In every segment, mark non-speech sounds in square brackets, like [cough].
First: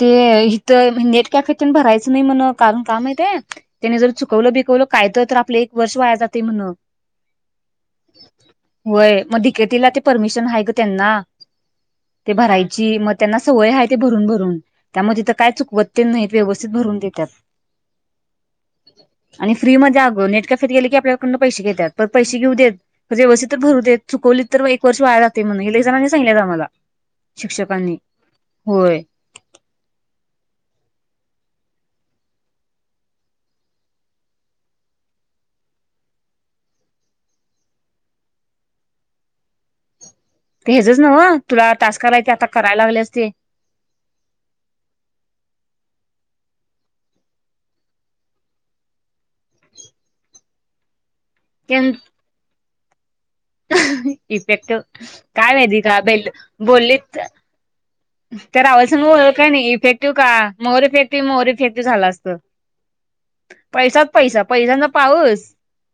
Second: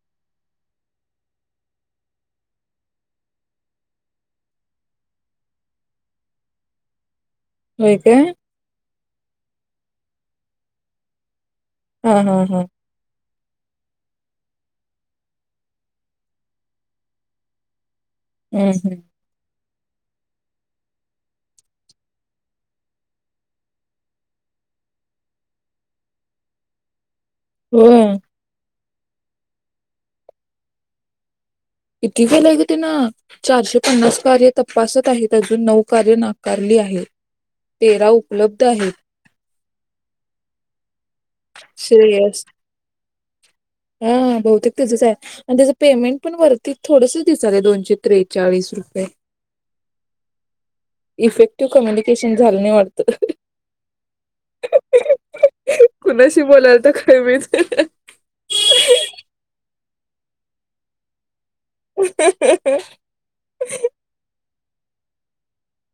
ते इथं net cafe त न भरायचं नाही म्हण कारण का माहय त्याने जर चुकवलं बिकवलं काय तर तर आपलं एक वर्ष वाया जाते म्हण होय काय? [unintelligible] परमिशन आहे ग त्यांना हा ते हा हा भरायची मग त्यांना सवय आहे ते भरून भरून त्यामध्येथ काय चुकव ते नाही व्यवस्थित भरून देतात हम्म हम्म फ्री मध्ये आग नेट कॅफेत गेले क आपल्याकडून पैसे घेतात पैसे घेऊ देत व्यवस्थित तर भरू देत चुकवलीत तर एक वर्ष व वाया जाते म्हणून हे एक जणांनी सांगलंय आ मला शिक्षकांनी होय होय इती केलाय ग ते ना चारशे पन्नास कार्य तपासत आहेत अजून नऊ कार्य नाकारली आहे तेरा उपलब्ध आहेत ते हेजच नव तुला टाास कराय ते श्रेयस आता करायला लागलेस हा बहुतेक तझच आहे आणि त्याच पेमेंट पण वरती थोडस दिसले दोनशे त्रेचाळीस रुपये इफेक्टिव्ह कम्युनिकेशन झालं नाही वाटत ह इफेक्ट काय माहिती का ब कुणाशी बोलाल तर बोललीत काय माहित तर अवस का नाही फेटू का मोरी फेट मोरी ती झालं असत पैसाच पैसा पैशांचा पाऊस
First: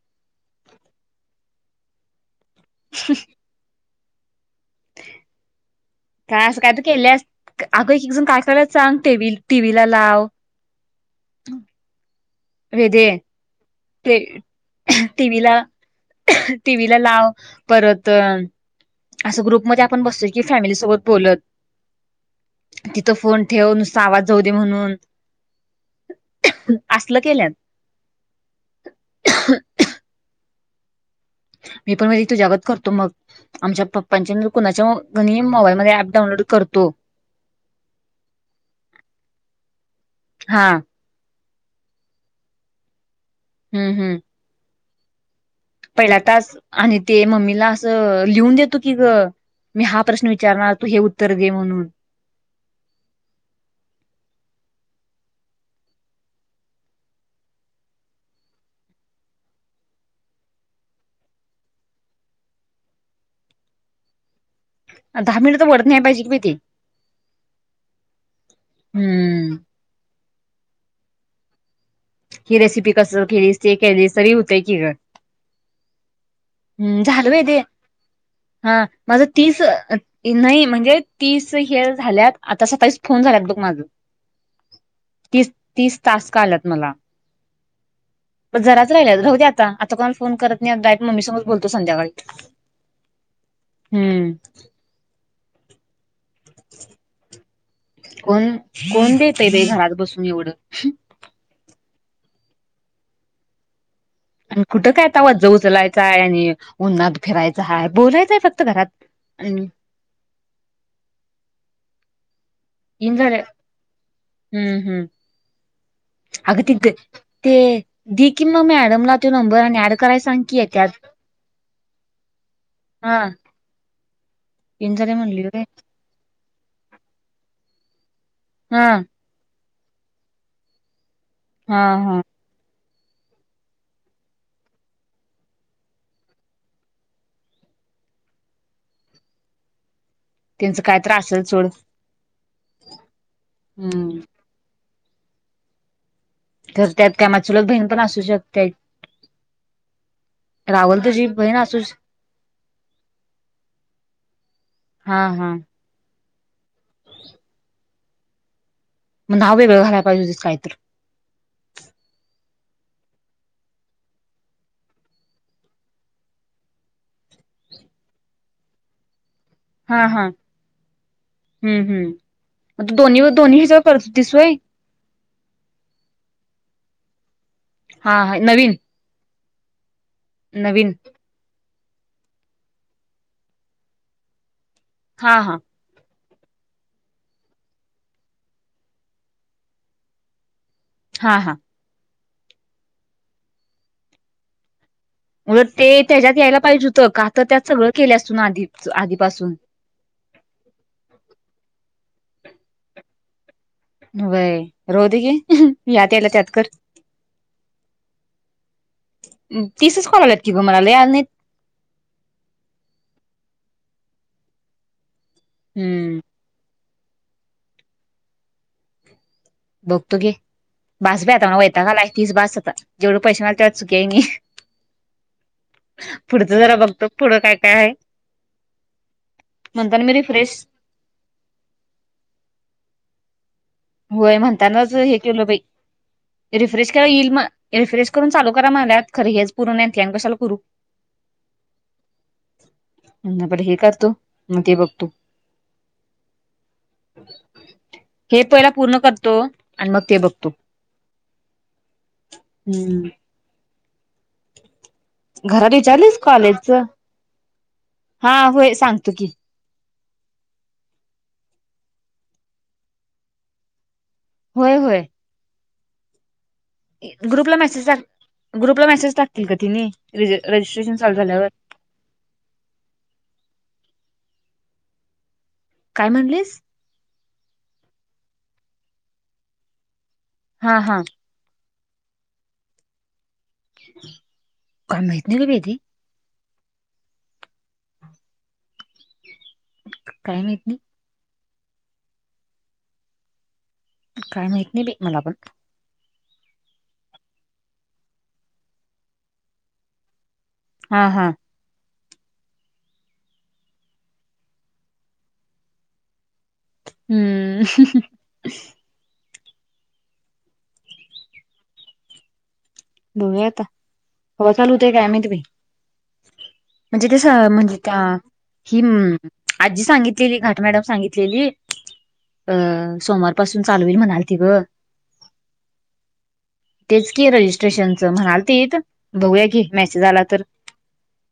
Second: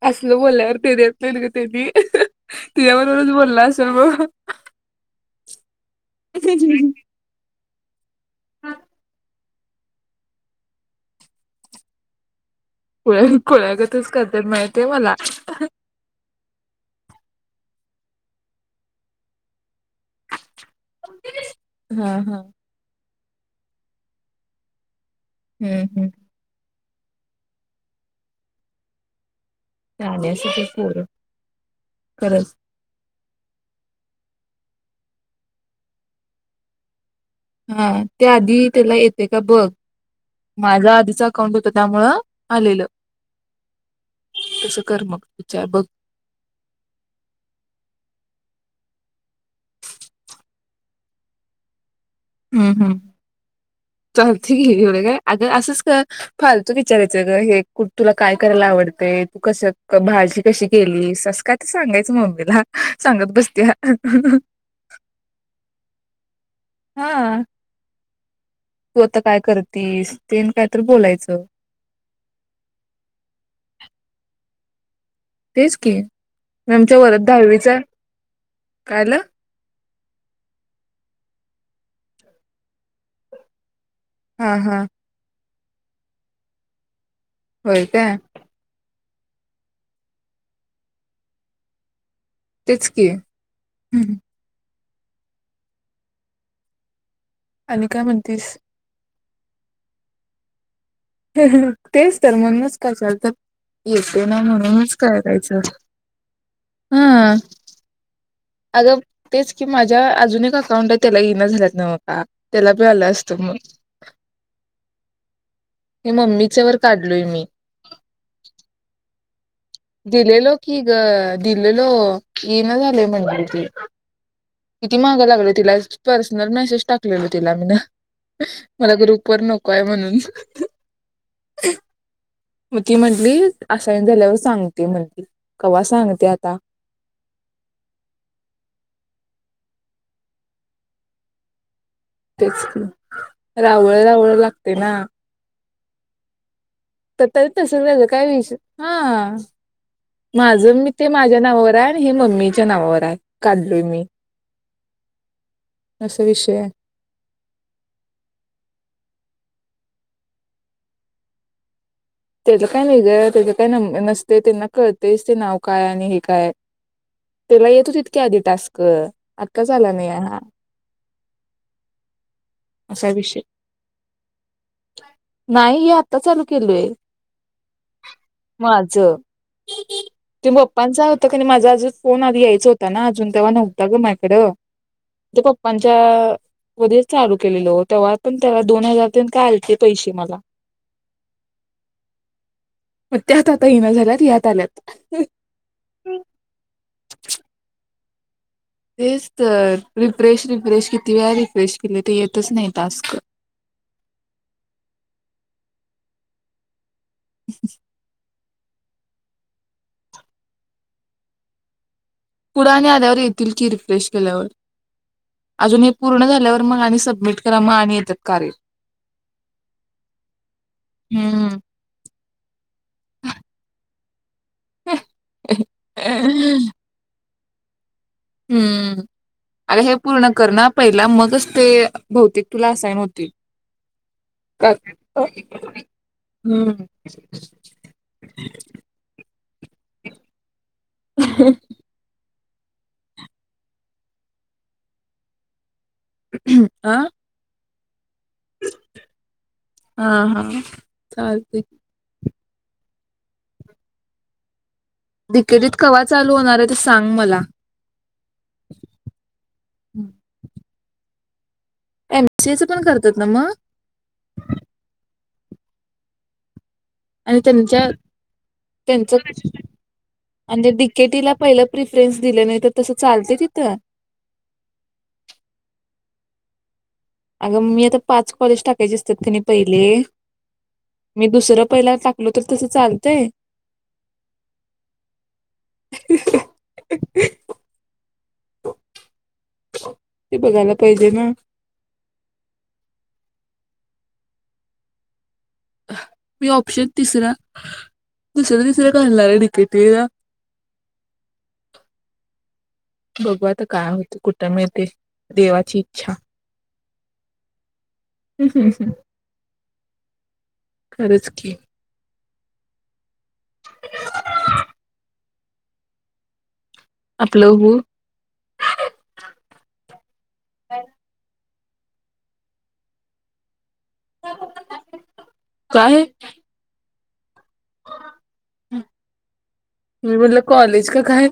असल बोलावर तेरीेतलं ग तेी तूझ्यावरबरच बोललास च काय असं काय तू केलेस अगो एक एकजून काय करायला सांग टबल टी व ला लाव वेदे खुळ्या खुल्यागत कस ते करत्यात माहितेया मला टीव्ही ला लाव परत अस ग्रुप मध्ये आपण बसतोय की फॅमिली सो बत हा हा बोलतं. फोन ठेव नुसं आवाज जाऊ दे म्हणून हूं हूं असलं केल्यात [inaudible] ह्यावेळेस अस पोर मी पण म्हणजे तुझ्यागत करतो मग आमच्या पप्पांच्या नाय रत कुणाच्या मोबाईलमध्ये ऍप डाऊनलोड करतो. हा त्या आधी त्याला येते का बघ हा माझ्या आधीचा अकाउंट होत त्यामुंळ आलेलं हूं हूं तसं कर मग विचार बघ पहिला टास्क आणि ते मम्मीला असं लिहून देत की ग मी हा प्रश्न विचारणार तू हे उत्तर दे म्हणून हम् हम् चालती [unintelligible] एवढ काय अगं असंच का फालतू विचारायचं ग हे कुठ तुला काय करायला आवडतं तू कस भाळची कशी केलीस काय ते सांगायचं मम्मीला सांगत बसते. दहा मिनट त वडत न्याय पाहिज की ते हा तू आता काय हम्म करतीस? तेन काय तर बोलायचं. ही रेसिपी कसं केलीस ती केलीस तरी होतय की ग तेच की आमच्या वरात झालं व ते दहावीच हा काय यालं? माझं तीस नाही म्हणजे तीस हे झाल्यात आता सतावीस फोन झाल्यात बघ माझं हा हा. तीस तीस टास्क आल्यात मला. होय काय किती राहिलेत राहू दया आता कोणाला फोन करत नाही डायरेक्ट मम्मी संग बोलतो संध्याकाळी. तेच की हम्म आणि काय [inaudible] म्हणतीस कोण कोण बी ते बी घरात बसून एवढं तेच तर म्हणूनच कशाला तर येते ना आणि कुठं म्हणूनच काय तवा ओझर करायचं उचलायचा आणि उन्हात हा फिरायचं हाय बोलायचंय फक् अगं तेच की माझ्या अजून एक अकाउंट आहे त्याला येईना झाल्यात नव्ह. हां. येईना झालंय, हुं हुं. हे अग मम्मीच्या वर दिदे काढलोय मी ते दे कि मग मॅडमला ते नंबर आणि ऍड कराय सांग दिलेलो की ग, त्यात दिलेलो ये ना, झालंय हा म्हणाली ती इन किती झाले मागं म्हणली लागलोय होय तिला [unintelligible] पर्सनल मॅसेज टाकलेलो तिला मी न. हा मला ग्रुप वर न को हाय म्हणून? हा हा. म ती म्हंटली, असाइन झाल्यावर सांगती म्हणली, कवा सांगती आता त्यांचं काय तर असल सोड. तेच कि रावळ हम्म रावळ लागते ना त्यात तर काय माझी तरी चुलत तसंच बहीण पण झालं असू काय विषय शकते हा माझं मी रावल ते तुझी माझ्या बहीण नावावर असू आहे हे मम्मी च्या नावावर आहे काढलोय मी. हा हा. असा विषय आहे. [inaudible] मग नाव वेगळं घालायला पाहिजे, होतीस काही तर तेज काय नाही गं त्याच काय न नसतयं त्यांना कळतेयच ते नाव काय आणि हे काय हाय, त्याला येत होतेत कि आधी टास्क. आताच आला नाही हा. ह हम. म असा दोन्ही विषय दोन्ही ह्याच्यावर करत होतीस होय. नाही हे आत्ता चालू केलंय. हा हा नवीन. [unintelligible] ते नवीन पप्पांच होतं कणी माझ अजून फोन आधी यायचं होता ना, अजून तेव्हा नव्हता गं माझ्याकडं. हा तो हा पप्पानंच्या अ हु दे चालू. केलेलो तेव्हा, पण तेव्हा दोन हजार काय तेन आलते पैसे मला. हां हां. मग त्यात आता येईना झाल्यात यात आल्यात. मग ते त्याज्यात यायला पाहिजे होतं का तर त्यात सगळं केल्यास तेच तर रिफ्रेश रिफ्रेश किती वेळा रिफ्रेश केलं ते येतंच नाही टास्क. होय राहूदे घे यात याल्यात यात कर. [inaudible] अम्म तीसच कॉल आल्यात की गं मला लय आलं नाहीत. पुढे आणि आल्यावर येतील की रिफ्रेश केल्यावर अजून हे हम्म पूर्ण झाल्यावर मग सबमिट करा मग आणि येतात कार्य बघतो घे बास बाई आता हम्म. वयतांग आलंय तीस बास आता जेवढे पैसे मिळाल्यात ते सुखी आहे मी पुढचं जरा बघतो पुढं काय काय आहे हम्म अगं हे म्हणताना मी पूर्ण कर रिफ्रेश ना पहिला मगच ते बहुतेक तुला असायन होतील होय म्हणतानाच हे केलं बाई हम्म. रिफ्रेश करून येईल म रिफ्रेश करून चालू करा म्हणात खरच हेच पूर्ण नाही ते आणि कशाला करू ह पण हे करतो मग ते बघतो आह हे पूर्ण करतो आणि मग हा ते हा बघतो चालतंय. हम्म ह घरात डिकेटीत कवा विचारलीस चालू होणार आहे कॉलेजच ते सांग मला. हा होय सांगतो की हम् एमएससीचं पण करतात ना मग होय होय आणि ग्रुपला त्यांच्या मेसेज टाक ग्रुपला त्यांच मेसेज टाकतील का तिने रजि आणि रजिस्ट्रेशन चालू डिकेटीला झाल्यावर पहिलं प्रिफरन्स दिलं नाही तर तसं चालते तिथं काय म्हणलीस अगं मी आता पाच कॉलेज टाकायचे असते कनी पहिले हा हा पहिल्याला टाकलो तर तसं चालतय का माहिेत नाही का ब त [unintelligible] ते काय माहित बघायला नाही पाहिजे ना काय माहत नाही बे मला पण मी ऑप्शन तिसरा दुसरं तिसरं घालणार आहे टिकीटला हा हा बघू आता काय होत कुठं मिळ ते देवाची इच्छा हम्म अश अशे कर्ज की डो आता ह चालूते काय आमी तुमही म्हणजे ते आपलं म्हणजे हो त्या ही आजी सांगितलेली घाट मॅडम सांगितलेली अ सोमवारपासून चालू होईल म्हणाल ग काय तेच क रजिस्ट्रेशन च म्हणाल त बघूया की मॅसेज मी आला म्हटलं तर कॉलेज का काय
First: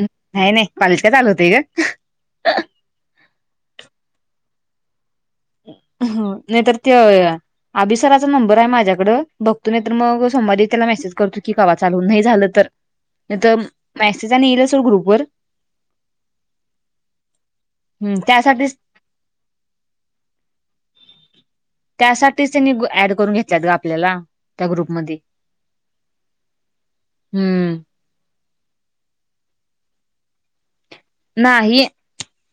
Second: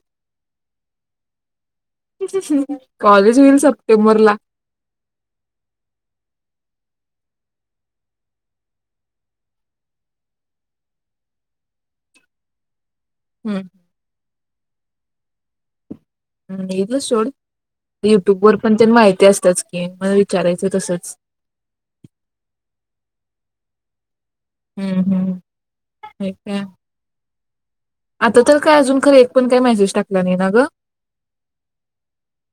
नाही नाही पालक्या चालू होतय ग कॉलेज होईल सप्टेंबरला नाही तरर ते अभि सराचा नंबर आहे माझ्याकड बघतो नाही तर मग सोमवारी त्याला मेसेज करतो की कावा चालवून नाही झालं तर नाही तर हम्म, मेसेज येईलच ग्रुपर हम्म इल सोड युट्यूब वर पण त्यासाठीच ते माहिती असतात की म विचारायचं तसंच त्यासाठीचनी ऍड करून घेतल्यात ग आपल्याला त्या हम्म ग्रुपमध्ये हम्म ठीक आहे हम्म आता तर काय अजून खर एक पण काय मेसेज टाकला नाही ना गं नाही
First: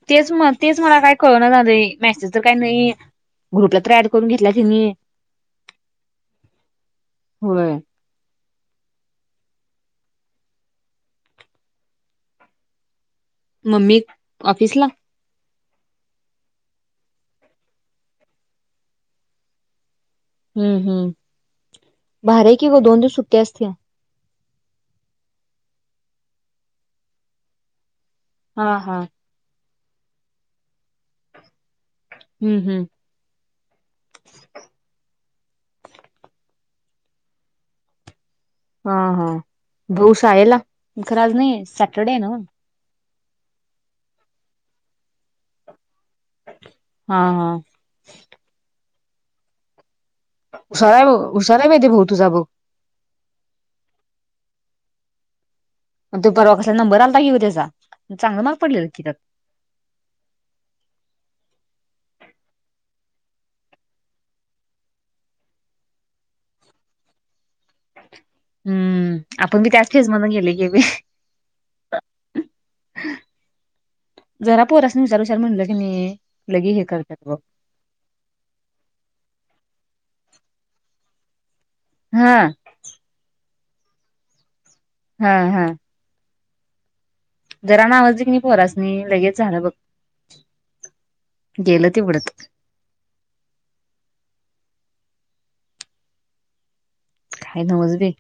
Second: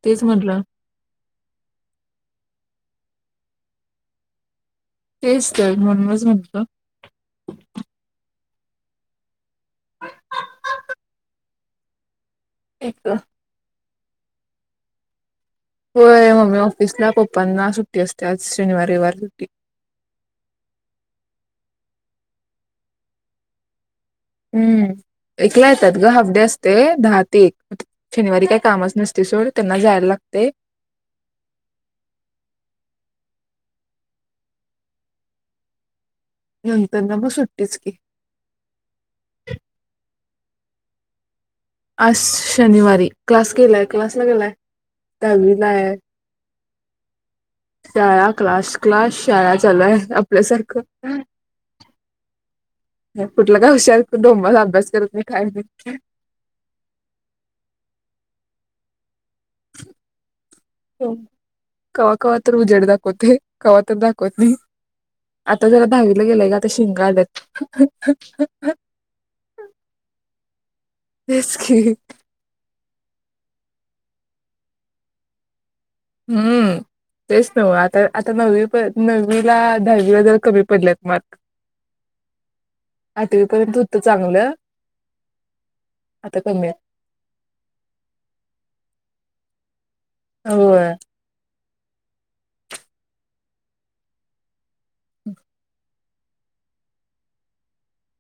तेच म म्हटलं. तेच मला काय कळण नाही मेसेजच काही नाही ग्रुपला तर ड करून घेतला तिनी तेच तर म्हणमच म्हणत होय एक मम्मी ऑफिसला होय मम्मी ऑफिसला पापा ना सुट्टी असते आज शनिवार रविवार सुट्टी हम्म हम्म भार कि ग दोन दिव सुट्ट्या असते हम्म एकला येतात ग हफ्डे असते दहा ते एक शनिवारी काय हा कामच हा नसते सोड त्यांना जायला लागते हम्म हम्म नंतर ना ब सुट्टीच की खरज नाही सॅटर्डे आहे अश नव्ह शनिवारी क्लास केलाय क्लासला गेलाय दवीलाय हा हा त्या क्लास क्लास शाळा चालूय हुशार आहे आपल्यासारखं भाऊ, हुशार आहे बाई ते भाऊ तुझा बघ कुठल्या गावसारखं डोम मला अभ्यास करत नाही खाय मग तो परवा कसा नंबर आलाता घेऊ त्याचा चांगला मग पडल्याला कि कवा्हा कवा्हा तर उजेड दाखवते कव्हा तर दाखवत नाही आता जरा दधावीला गेलंय का आता शिंगा आल्यात हम्म आपण बी त्याच फेज मध गेले गे मी तेच की जरा पोरास्नी हुशार हुशार म्हण हम्म तेच नव आता आता नवी प नवीला दहावी जर कमी पडल्यात मर्क हा पर्यंत होता चांगलं हा हा आता कम आहे जराना आवाजिक नाही पोरासनी लगेच झालं बघ हो गेलं ते उडत हम् [inaudible] खाय नवच बाई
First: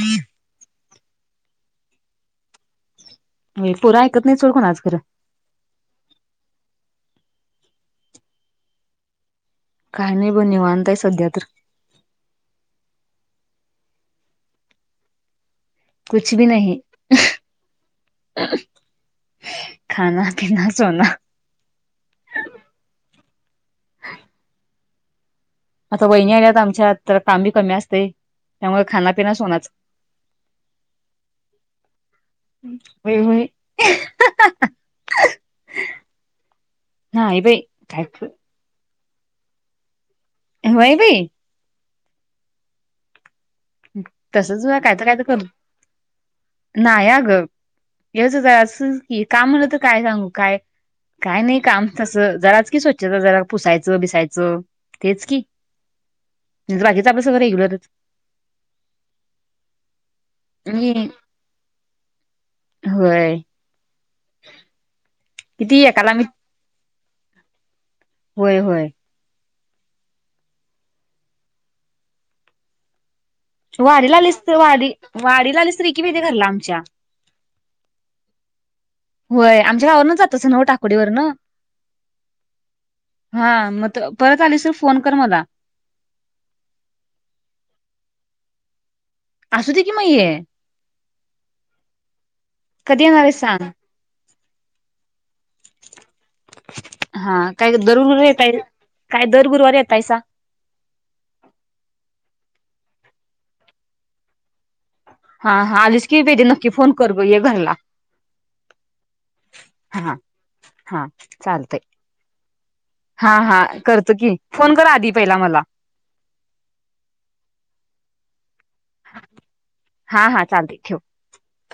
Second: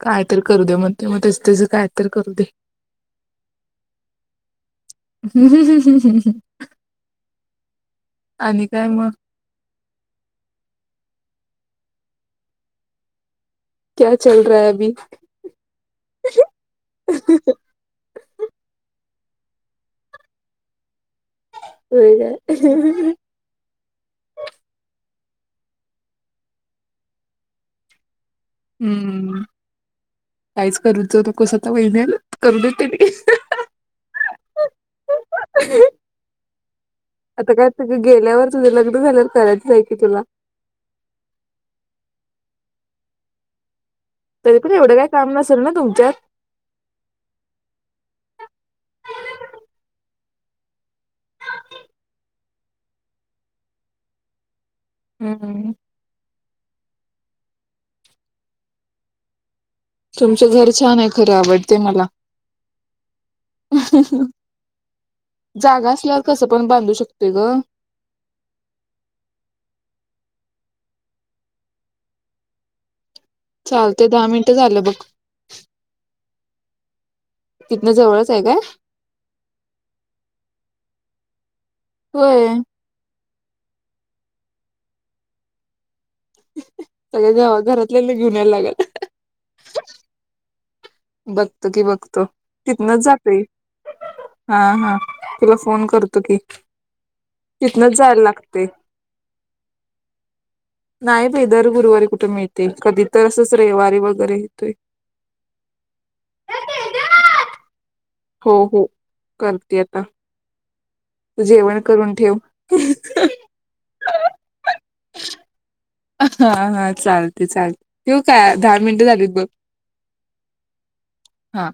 काय तररी करू दे म्हण तेंवा त्याच त्याचं काय तर करू दे बाई पोरं ऐकत नाही सोड कोणाच खरं ह हम् हम् हम् हम् आणि काय मग काही नाही ब निवतय सध्या तर क चल रहाय अभी कुछ भी नाही खाना पिना सोना हो ग ह आता वहिणी आल्यात आमच्यात तर काम बी कमी असते हम्म काहीच करूच नकोसता महिन्या करू देत त्यांनी होय होय नाही आता बाई काय गेल्यावर तुझ्याला झाल्या करायच आहे की तुला वई भ तरी तसच पण एवढं कायच काय तर काम कर नसेल ना तुमच्यात नाही अ ग यायचं जराच की काम म्हलं तर काय सांगू काय काय नाही काम तसं जराच की स्वच्छ जरा पुसायचं बिसायचं हम्म न बाकीचं आपलं सगळं रेग्युलरच तुमच घर मी छान आहे खरं आवडते मला होय हो किती जागा एकाला असल्यावर मी कसं पण ब चालू शकते ग होय होय चालते वारी दहा लालत मिनिटं वा झालं बघ वढ लाली स्त्री की ब आमच्या तिथनं जवळच आहे काय होय आमच्या गावावरन जात असं नऊ टाकोडीवरन होय हा मग परत आलीसर फोन कर मला सगळ जेव्हा घरातल्या घेऊनयला लागल असू दे की म ये बघत कि बघतो कधी तिथनच येणार आहे जातय सांग हा हा ला फोन कर हा काय दर गुरुवारी येतय लागते काय दर गुरुवारी येता यस नाही भ दर गुरुवारी कुठे मिळते कधी तर असंच रविवारी वगैरे येतोय हाा आलीच की पेरी नक्की फोन कर ब घरला हो हो करते हा हा आताू जेवण चालतय करून ठेव हा हा करतो की फोन कर आधी पहिला मला हा हा चालते चालते तेव काय दहा मिनटं झालीत बघ हा हा चालतय ठेव हा